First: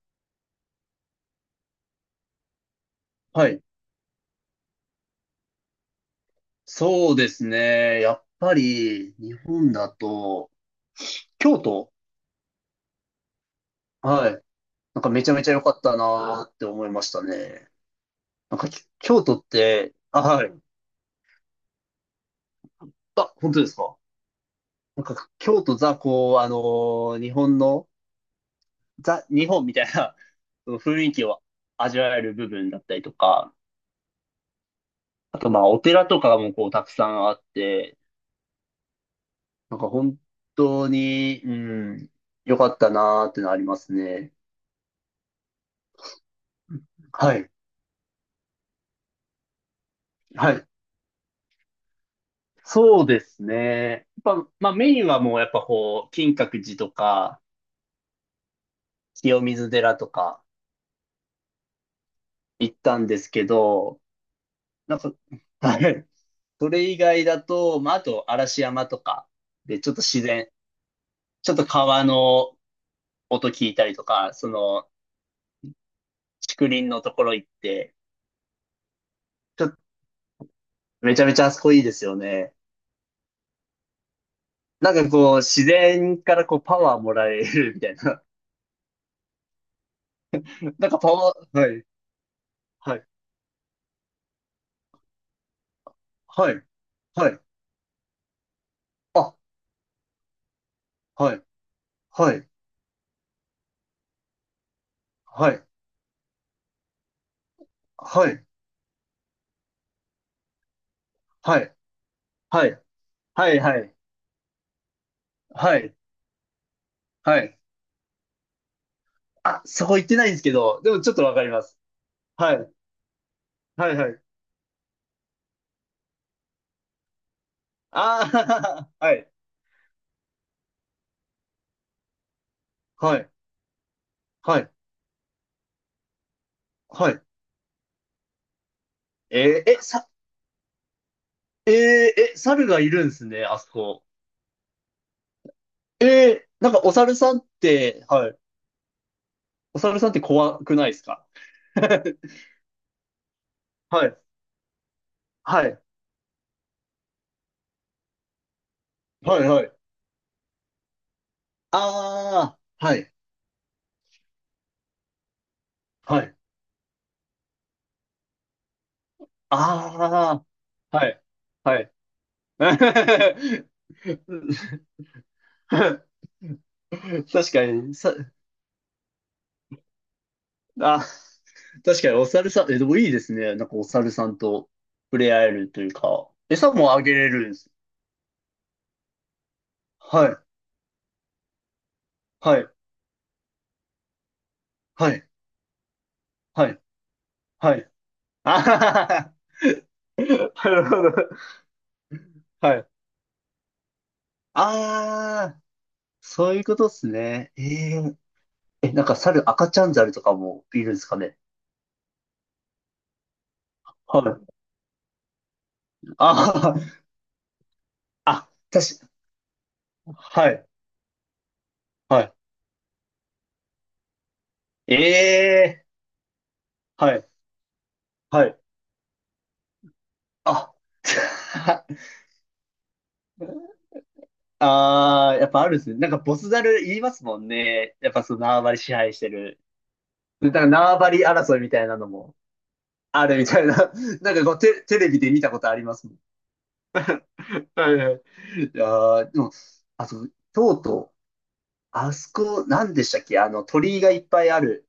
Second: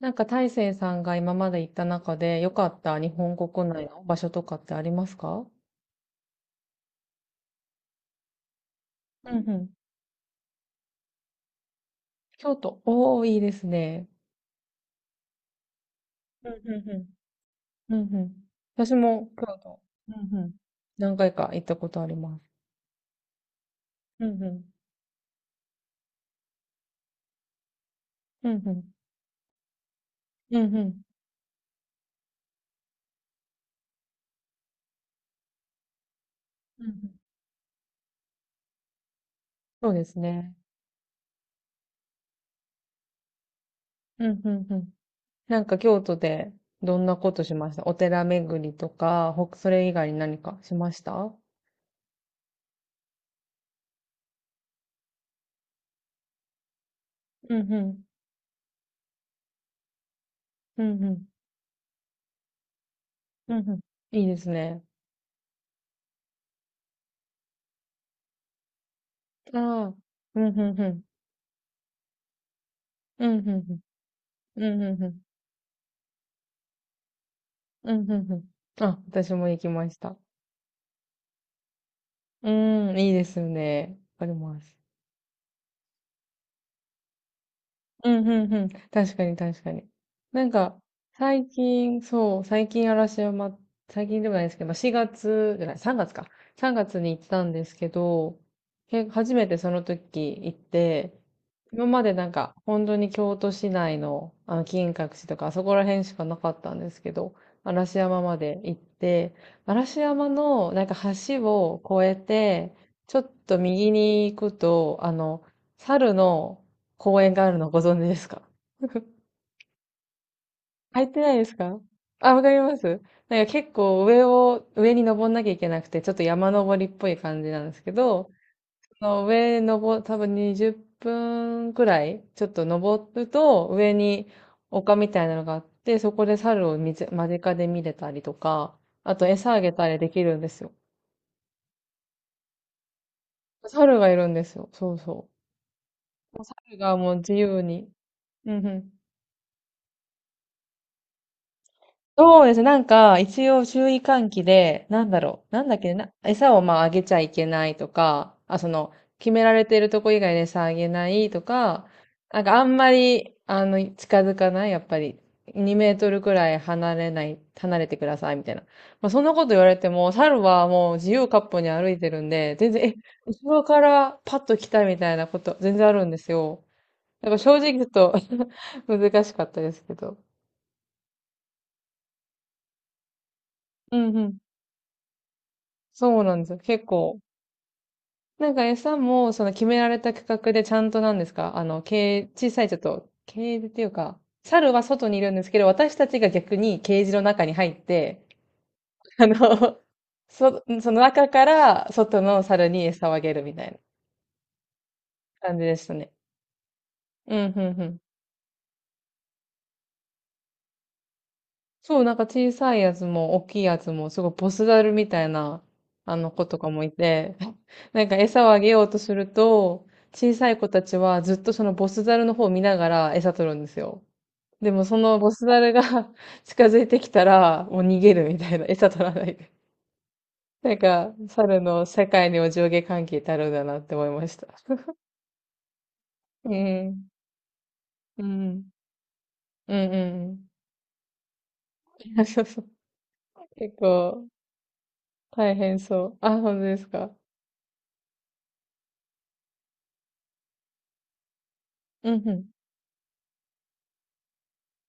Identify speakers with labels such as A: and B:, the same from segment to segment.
A: なんか大成さんが今まで行った中で良かった日本
B: はい。
A: 国内の場所とかってありますか？
B: そうですね。やっぱり、
A: う
B: 日
A: んうん。
B: 本だと、京都、
A: 京都。おー、いいですね。
B: はい。なんかめちゃめちゃ良かったなー
A: う
B: っ
A: ん
B: て
A: う
B: 思い
A: ん
B: ました
A: う
B: ね。
A: ん。うんうん。
B: なんか、き
A: 私
B: 京
A: も
B: 都っ
A: 京都。
B: て、
A: う
B: あ、
A: ん
B: は
A: うん。
B: い。
A: 何回か行ったことあります。
B: あ、本当ですか。
A: うんうん。
B: なんか、京都ザ、こう、日本の、
A: うんうん。
B: ザ、日本みたいな
A: う
B: そ
A: んう
B: の
A: ん。
B: 雰囲気を味わえる部分だったりとか、あと、まあ、お寺とかもこう、
A: う
B: た
A: んう
B: くさ
A: ん。
B: んあって、なん
A: そ
B: か
A: うです
B: 本
A: ね。
B: 当に、ん、良かったなーってのあります
A: う
B: ね。
A: んうんうん。なんか京都でどんなこ
B: は
A: と
B: い。
A: しました？お寺巡りとか、それ以外に何
B: は
A: か
B: い。
A: しました？
B: そうですね。やっぱ、まあメインはもうやっぱこう、金閣寺とか、
A: うんうん。
B: 清水寺とか
A: うんうん。
B: 行ったんですけ
A: うんうん。
B: ど、
A: いいですね。
B: なんか、はい。それ以外だと、まああと嵐山とか、
A: あ
B: で、ちょっ
A: あ、
B: と自
A: う
B: 然、
A: ん、ふんふん。
B: ちょっと川の
A: うん、
B: 音
A: ふん
B: 聞
A: ふ
B: い
A: ん。
B: たりとか、そ
A: うん、ふ
B: の、
A: んふん。
B: 竹林のところ行っ
A: う
B: て、
A: ん、ふんふん。あ、私も行
B: ちょ
A: き
B: っと
A: ました。
B: めちゃめちゃあそこいいですよ
A: う
B: ね。
A: ん、いいですよね。わかります。
B: なんかこう、自然からこう、パワーもらえるみたい
A: う
B: な。
A: ん、うん、うん。確かに、確かに。なん か、
B: なんかパワ
A: 最
B: ー、はい、
A: 近、そう、最近
B: はい、
A: 嵐山、最近でもないですけど、まあ、月じゃない、3月か。
B: はい、
A: 3月に行っ
B: はい。
A: たんですけど、け初
B: あ、
A: めてその時行って、
B: はい。
A: 今までなん
B: はい、
A: か、本当に京都市内の、あの、金閣寺とか、
B: は
A: あそ
B: い、
A: こら辺しかなかったんですけど、嵐山
B: は
A: ま
B: い、
A: で行って、嵐山の、なんか橋
B: はい、
A: を越え
B: は
A: て、
B: い、
A: ちょっ
B: は
A: と
B: い、は
A: 右
B: い、
A: に行くと、あの、
B: はい、
A: 猿の公園
B: は
A: がある
B: い。
A: のご存知ですか？
B: あ、そこ行ってないんですけど、でも
A: 入っ
B: ちょっ
A: て
B: と
A: な
B: わ
A: い
B: か
A: で
B: り
A: す
B: ます。
A: か？あ、わか
B: は
A: り
B: い、
A: ます。なんか結
B: はい、
A: 構
B: はい。
A: 上を、上に登んなきゃいけなくて、ちょっと山登りっぽい感じなんですけど、
B: ああ、
A: そ
B: は
A: の
B: い、
A: 上登、多分20分くらい、ちょっと登
B: は
A: る
B: い、
A: と、上に
B: はい、
A: 丘みたいなのがあって、そこで猿を見つ
B: はい。
A: 間近で見れたりとか、あと餌あ
B: えー
A: げ
B: え、
A: たり
B: さ、
A: できるんですよ。
B: えーえ、猿がいるんですね、あそ
A: 猿
B: こ。
A: がいるんですよ。そうそ
B: え
A: う。
B: ーなん
A: 猿
B: かお
A: がも
B: 猿
A: う
B: さ
A: 自
B: んっ
A: 由に。
B: て、はい、
A: うんうん。
B: お猿さんって怖くないですか？ は
A: そうですね。なんか、一応注意
B: い、
A: 喚起で、なんだろう。な
B: は
A: んだっ
B: い、
A: けねな、餌をまああげちゃいけないとか、あ、その、決
B: は
A: め
B: い、
A: ら
B: は
A: れ
B: い。
A: てるとこ以外で餌あげないとか、なんか
B: あ
A: あん
B: あ、
A: ま
B: はい、
A: り、あの、近づかない、やっぱり。2メートル
B: は
A: く
B: い。
A: らい離れない、離れてください、みたいな。まあ、そんなこと言われても、猿
B: あ
A: はもう
B: あ、は
A: 自
B: い、
A: 由割歩に
B: は
A: 歩
B: い。
A: いてるんで、全然、後ろからパッと来た みたいなこと、全然あるんで すよ。だから
B: 確
A: 正
B: か
A: 直ちょっ
B: に、
A: と
B: さ、
A: 難しかったですけど。
B: あ、確かにお猿さん、え、でもいいですね。なんかお
A: う
B: 猿
A: んう
B: さん
A: ん。
B: と触れ合えるという
A: そう
B: か、
A: なんですよ。
B: 餌
A: 結
B: もあげ
A: 構。
B: れるんです。
A: なんか餌も、その決められた区
B: はい、
A: 画でちゃんとなんですか？あの、ケージ、小
B: は
A: さ
B: い、
A: いちょっと、ケージっていうか、猿は外
B: は
A: にい
B: い、
A: るんですけど、私たちが逆
B: は
A: に
B: い、
A: ケージの中に入
B: は
A: っ
B: い。
A: て、
B: あはは
A: あ
B: は
A: の、
B: は、
A: そ、
B: なる
A: その
B: ほど。
A: 中から外の猿
B: は
A: に
B: い。
A: 餌をあげるみたいな
B: あ
A: 感
B: あ、
A: じでしたね。
B: そういうことです
A: う
B: ね。
A: ん、う
B: え
A: ん、うん。
B: ええ、なんか猿、赤ちゃん猿とかもいるんですかね。
A: そう、なんか小さいやつも大きいやつも、す
B: は
A: ごいボス
B: い。
A: ザルみたいな、あ
B: あ
A: の子とかもい
B: ー
A: て、なんか餌を
B: あ、
A: あげようと
B: 確か、
A: すると、小
B: は
A: さい
B: い、
A: 子たちはずっとそのボスザ
B: は
A: ル
B: い。
A: の方を見ながら餌取るんですよ。でもそのボスザルが
B: ええ
A: 近づいてき
B: は
A: た
B: い、
A: ら、もう逃げるみ
B: は
A: たい
B: い。
A: な、餌取らないで。な
B: あ、
A: んか、猿 の世界にお上下関係ってあるんだなって思いました。
B: ああ、やっぱあるんですね。なんかボス
A: う
B: ザル言い
A: ん。
B: ますもんね。やっ
A: う
B: ぱその縄
A: ん。
B: 張り支配してる。
A: うんうんうん。
B: でなんか縄張り争いみたいなの も
A: そうそう。
B: あるみたい
A: 結
B: な。
A: 構、
B: テレビで見た
A: 大
B: ことあ
A: 変
B: りま
A: そ
B: すも
A: う。
B: ん。
A: あ、本当ですか？
B: はいはい。いやーでも、あと、とうとう、
A: う
B: あ
A: ん
B: そ
A: うん。
B: こ、なんでしたっけあの、鳥居がいっぱいある。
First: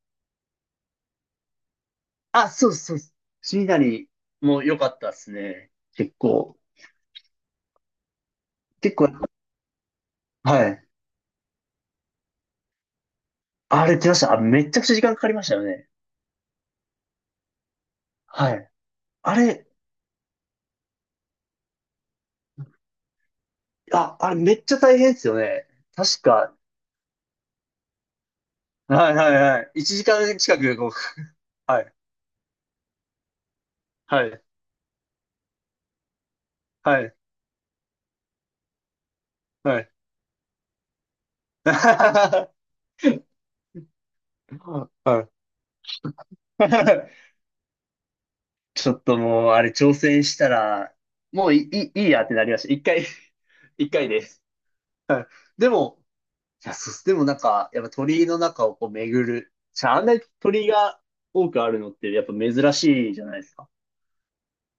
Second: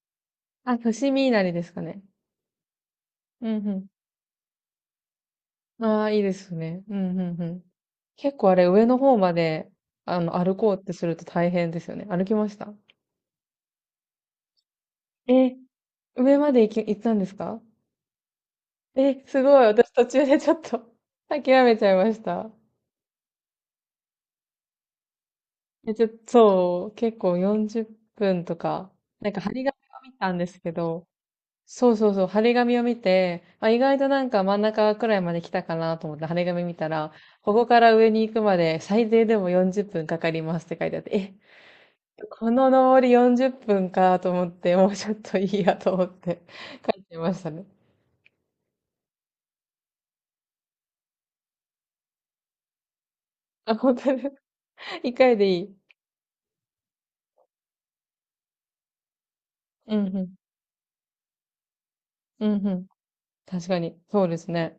A: あ、伏見稲荷ですかね。
B: あ、そうですそうです。
A: う
B: シーナ
A: ん
B: リも良かったですね。
A: うん。ああ、
B: 結
A: いいです
B: 構。
A: ね。うんうんうん。結構あれ、上
B: 結
A: の
B: 構、
A: 方まで、あの、歩
B: は
A: こうっ
B: い。
A: てすると大変ですよね。歩きました？
B: あれ来ました。あ、めちゃくちゃ時間かかりまし
A: え、
B: たよね。
A: 上まで行ったんですか？
B: はい。
A: え、
B: あ
A: すご
B: れ、
A: い。私途中でちょっと 諦めちゃいました。
B: あ、あれめっちゃ大変ですよね。
A: え、ちょっと、
B: 確か、
A: そう、結構40分とか、
B: はい
A: な
B: は
A: ん
B: い
A: か
B: は
A: 針金
B: い。1
A: を見
B: 時
A: たん
B: 間
A: で
B: 近
A: すけ
B: く、こう、
A: ど、
B: は
A: そ
B: い、
A: うそうそう、貼り紙を見て、あ、意外とな
B: は
A: んか
B: い、
A: 真ん中くらいまで来たかなと思って貼り紙見た
B: は
A: ら、
B: い、
A: ここから上に行くまで最低でも
B: は
A: 40
B: い。
A: 分かかりますって書いてあって、え、
B: は
A: この登り40分かと思って、もうちょっ
B: い
A: といいやと思って書いてま したね。
B: ちょっともう、あれ、挑戦したら、もういい、いいやってなりました。一回、
A: あ、
B: 一
A: 本
B: 回
A: 当
B: で
A: に
B: す。
A: 一
B: はい。
A: 回でい
B: で
A: い。
B: も、いや、そうっすでもなんか、やっぱ鳥居の中をこう巡る。じゃ
A: う
B: あ、あん
A: ん
B: な
A: う
B: に
A: ん。
B: 鳥居が多くあるのって、やっぱ
A: うんう
B: 珍
A: ん。
B: しいじゃないです
A: 確
B: か。
A: かに。そうですね。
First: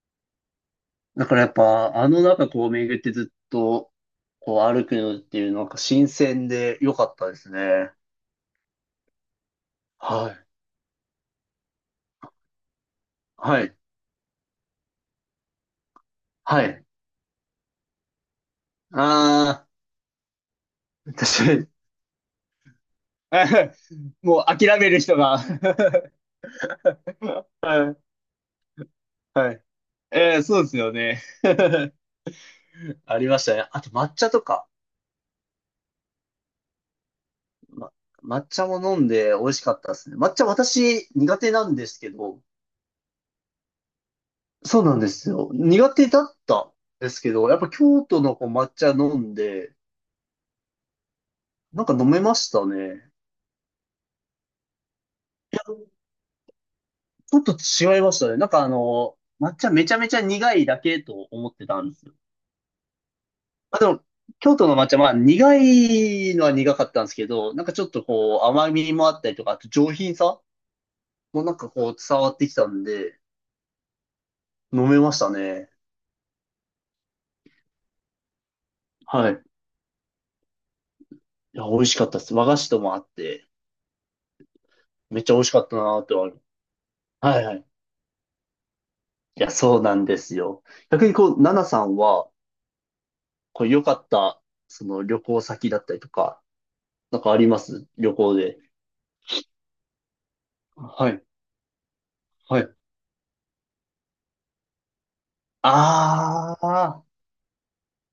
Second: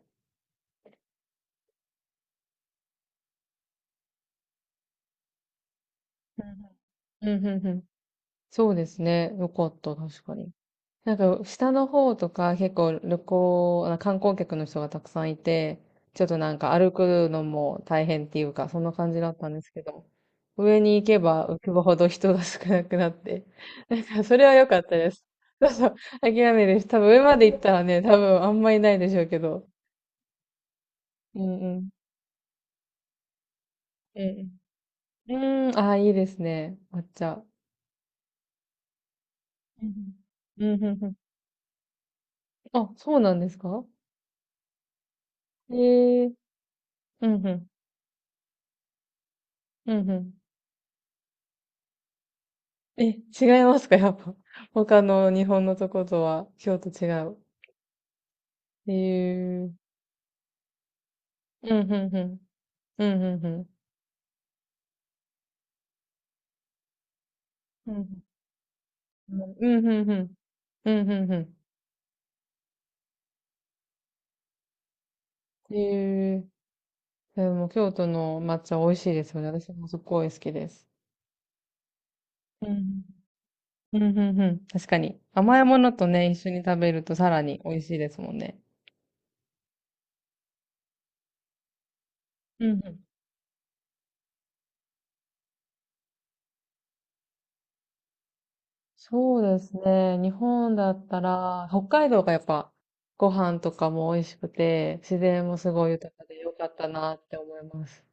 B: だからやっぱ、あの中こう巡ってずっと、こう歩くのっていう、なんか新
A: う
B: 鮮
A: ん
B: で良かった
A: う
B: で
A: ん。うん
B: す
A: うんうん。
B: ね。
A: そうですね。よかった。確
B: は
A: か
B: い。
A: に。なんか、下の方とか結構旅
B: はい。
A: 行、あ観光客の人がたくさんいて、ちょっとなん
B: は
A: か
B: い。
A: 歩くのも大変っていうか、そんな感じだったんで
B: あ
A: すけど、上に行
B: あ、
A: け ば浮
B: 確
A: くほど人が少なくなって、
B: かに。
A: なん かそれ
B: も
A: は
B: う
A: 良か
B: 諦
A: っ
B: め
A: た
B: る
A: で
B: 人
A: す。
B: が
A: そうそう、諦めるし、多分上まで行ったら
B: はい、
A: ね、多分あんまりないでしょうけ
B: はい。
A: ど。
B: えーそうですよね。
A: うんうん。
B: ありましたね。あと抹
A: う
B: 茶と
A: ん
B: か。
A: うん。うーん、ああ、いいですね。抹茶。
B: ま、抹茶も飲んで美味しかっ
A: う
B: たです
A: ん
B: ね。抹茶
A: うん。うんうんう
B: 私
A: ん。
B: 苦手なんですけど、
A: あ、そうなんですか？
B: そうなんですよ。苦手だ
A: ええー。
B: ったんです
A: う
B: け
A: んう
B: ど、やっ
A: ん。
B: ぱ京都のこう抹茶飲んで、
A: うんうん。
B: なんか飲めました
A: え、
B: ね。
A: 違いますか、やっぱ。他の日
B: いや、
A: 本のと
B: ち
A: ことは、京都違う。
B: ょっと違いましたね。なんかあ
A: え
B: の、抹茶
A: ー。
B: めちゃめちゃ苦いだけと思って
A: う
B: た
A: ん、
B: んで
A: ふ
B: す
A: ん
B: よ。
A: ふん。うん、ふんふん。
B: あ、でも、京都の抹茶、まあ、苦いのは苦かったんですけど、なんかちょっ
A: う
B: と
A: ん、
B: こう、甘みもあった
A: う
B: りとか、
A: ん
B: あと
A: う
B: 上
A: んう
B: 品
A: ん。
B: さ
A: うん、うんうんうんうんうんうんうんう
B: もな
A: ん
B: んかこう、伝わってきたんで、飲めましたね。
A: うん。えー。でも、京都の抹茶美味しいで
B: はい。
A: す
B: い
A: よね。私もすっごい好きです。
B: や、美味しかったです。和菓
A: う
B: 子ともあ
A: ん。
B: って、
A: うん、うんうん。確かに。
B: めっちゃ美味し
A: 甘
B: か
A: い
B: った
A: もの
B: なーっ
A: と
B: て思
A: ね、一
B: う
A: 緒に食べるとさら
B: はいは
A: に
B: い。
A: 美味しいですもんね。
B: いや、そうなんですよ。逆にこう、ナナさんは、
A: うん、うん。
B: こう、良かった、その旅行先だったりとか、なんかあります旅行で。
A: そうですね。日本だっ
B: は
A: た
B: い、
A: ら、北海道がやっ
B: はい。
A: ぱご飯とかも美味しくて、自然もすごい豊かで良
B: あ
A: かった
B: ー、
A: なって思います。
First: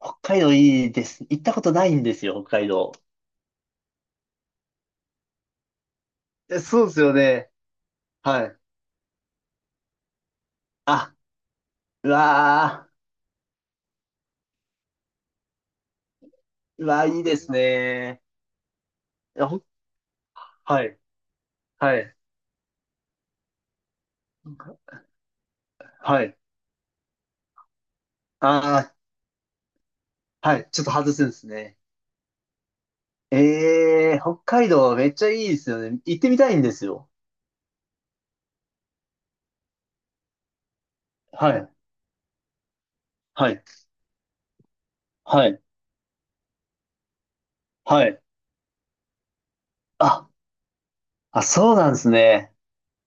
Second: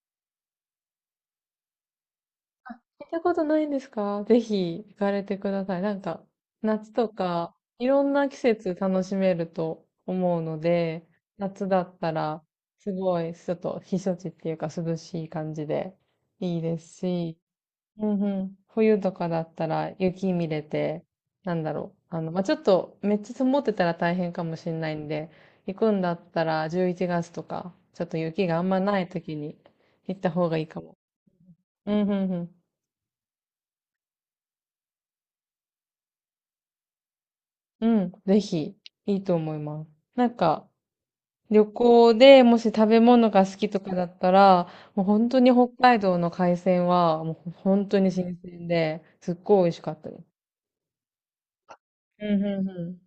B: 北海道いいです。行ったことないんですよ、北海
A: あ、
B: 道。
A: 行ったことないんですか？ぜひ行かれてください。なんか、
B: えそう
A: 夏
B: です
A: と
B: よね。
A: か、いろんな季
B: はい。
A: 節楽しめると思うので、
B: あ、
A: 夏だっ
B: う
A: たら、
B: わ
A: すごい、ちょっと避暑地っていうか涼しい感じでいいで
B: う
A: す
B: わー、いいで
A: し、
B: す
A: うん
B: ね。
A: うん。冬とかだ
B: いや
A: っ
B: ほん
A: たら雪見れ
B: はい、
A: て、なんだろ
B: は
A: う。
B: い、
A: あの、まあ、ちょっとめっちゃ積もってたら大変かもしれないんで、行くんだ
B: は
A: っ
B: い。
A: たら11月とか、ちょっと雪があんま
B: あ
A: ない時に行った方
B: ー、
A: が
B: は
A: いい
B: い、
A: か
B: ちょっと
A: も。
B: 外すんですね。
A: うんうんうん。
B: えー、北海道めっちゃいいですよね。行ってみたいんですよ。
A: うん、ぜひ、いいと思います。なんか、
B: は
A: 旅
B: い、
A: 行でもし食べ物が
B: は
A: 好
B: い、
A: きとかだったら、もう本当
B: は
A: に
B: い、
A: 北海道の海鮮は、もう本当
B: は
A: に
B: い。
A: 新鮮で、すっごい美味しかったです。
B: あ、あ、そうなんです
A: うんう
B: ね。
A: んうん。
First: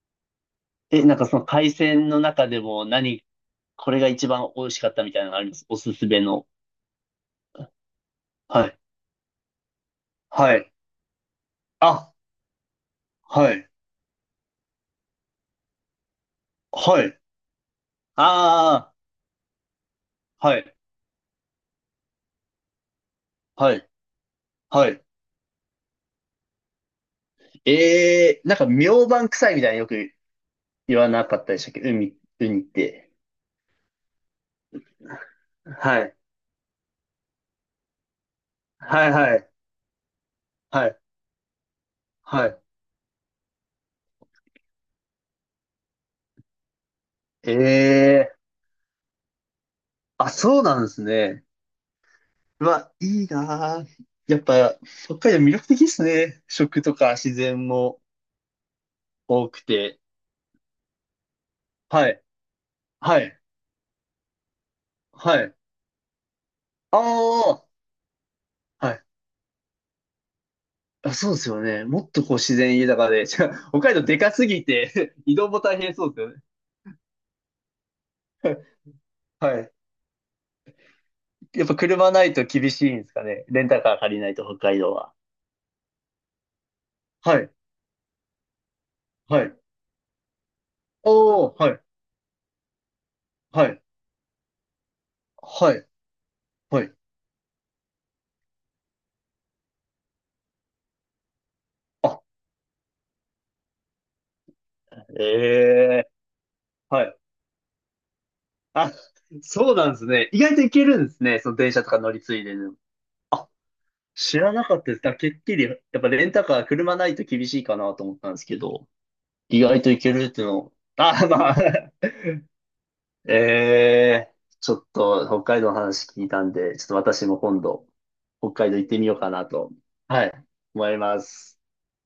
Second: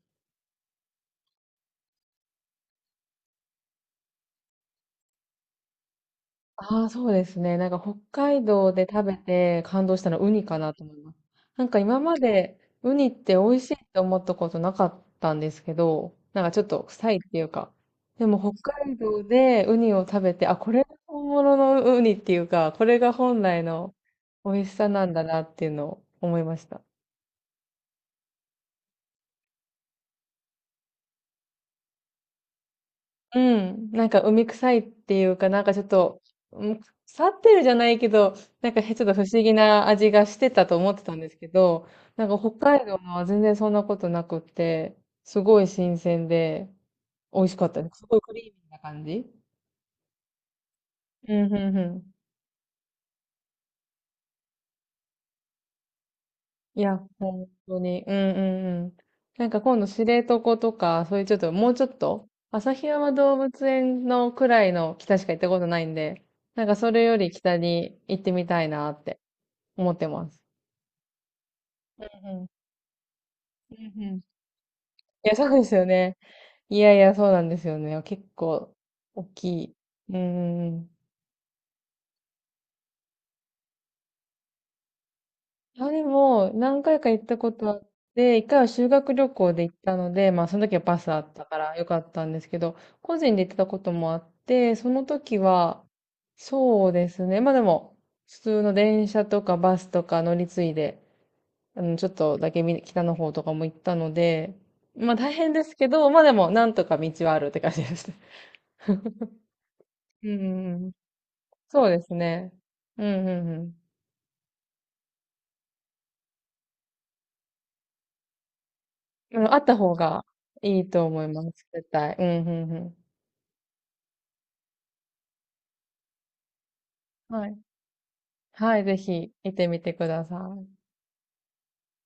B: え、なんかその海鮮の中でも何、これが一番美味しかったみたいなのありますおすすめの。
A: ああ、そうですね。なんか北海
B: は
A: 道
B: い、
A: で食べて感動したのはウニ
B: は
A: か
B: い。
A: なと思います。なんか今
B: あ、
A: までウニって美
B: は
A: 味
B: い、
A: しいって思ったことなかったんですけど、なんかちょっと
B: は
A: 臭いっ
B: い。
A: ていうか。でも北
B: あ
A: 海道でウニを食べて、
B: あ、
A: あ、
B: は
A: こ
B: い、
A: れが本物のウニっていうか、これが本来
B: はい、
A: の美味し
B: は
A: さ
B: い。
A: なんだなっていうのを思いました。
B: ええーなんか明晩臭いみたいなよく言わなかったでしたっけ海、ウニって。
A: うん、なんか海臭いっていうか、なんかちょっ
B: はい。
A: と、うん、腐ってるじゃないけど、なんかちょ
B: はい
A: っと不
B: は
A: 思
B: い。
A: 議な味がしてたと
B: は
A: 思っ
B: い。
A: てたんですけど、なんか
B: は
A: 北
B: い。
A: 海道のは全然そんなことなくって、すごい新鮮で美味
B: え
A: しかったです。すごい
B: え
A: ク
B: ー
A: リーミーな感じ。
B: あ、そうなんです
A: う
B: ね。
A: ん、うん、うん。
B: うわ、いいなあやっぱ、北海道魅力的ですね。
A: い
B: 食と
A: や、
B: か自
A: 本
B: 然
A: 当
B: も
A: に。うん、うん、うん。なん
B: 多く
A: か今度知
B: て。
A: 床とか、そういうちょっと、もうちょっ
B: はい。
A: と、旭山
B: は
A: 動
B: い。
A: 物園のくらいの北しか
B: は
A: 行った
B: い。
A: ことないんで、なんかそれより北
B: ああ、
A: に行ってみたいな
B: は
A: っ
B: い。
A: て。思ってます。
B: あ、そうですよね。も
A: う
B: っとこう自
A: ん
B: 然豊かで。じゃあ
A: う
B: 北
A: んう
B: 海
A: ん
B: 道
A: う
B: で
A: ん。
B: かすぎて
A: いや、
B: 移
A: そ
B: 動
A: う
B: も
A: です
B: 大
A: よ
B: 変そうで
A: ね。
B: すよね。
A: いやいや、そうなんですよね。結構、大
B: は
A: き
B: い。
A: い。うんうんうん。
B: やっぱ車ないと厳しいんですかね。レンタカー借りないと北海道は。
A: あ、でも、何回か行った
B: は
A: こ
B: い、
A: とあって、一回は修学旅
B: は
A: 行
B: い。
A: で行ったので、まあ、その時はバスあった
B: おお
A: か
B: は
A: ら
B: い、
A: よかったんですけど、個人で行ってた
B: は
A: こ
B: い、
A: ともあって、その時
B: は
A: は、
B: い、は
A: そう
B: い。
A: ですね。まあでも、普通の電車とかバスとか乗り継いで、あの、ちょっ
B: あ、
A: とだけみ北の方とかも行ったので、まあ
B: え
A: 大変ですけど、
B: え
A: まあでも、なんとか
B: は
A: 道
B: い。
A: はあるって感じです。
B: あ、そうなんです
A: う
B: ね。
A: ん
B: 意
A: う
B: 外といけ
A: んうん。
B: るんですね。その電車
A: そ
B: と
A: う
B: か
A: で
B: 乗
A: す
B: り継い
A: ね。
B: ででも。
A: うんうん
B: あ、
A: うん。
B: 知らなかったです。だからてっきり、やっぱレンタカー車ないと厳しいかなと思ったんですけど、
A: うん。あ
B: 意
A: った
B: 外と
A: 方
B: いける
A: が
B: っていうのを。
A: いいと思
B: あ、
A: いま
B: まあ
A: す。絶 対。うんうんうん。
B: ええちょっと北海道の話聞いたんで、ちょっと私も
A: はい。
B: 今度、北海道
A: はい、
B: 行っ
A: ぜ
B: てみようか
A: ひ
B: な
A: 行って
B: と、
A: みてくだ
B: はい、
A: さい。
B: 思います。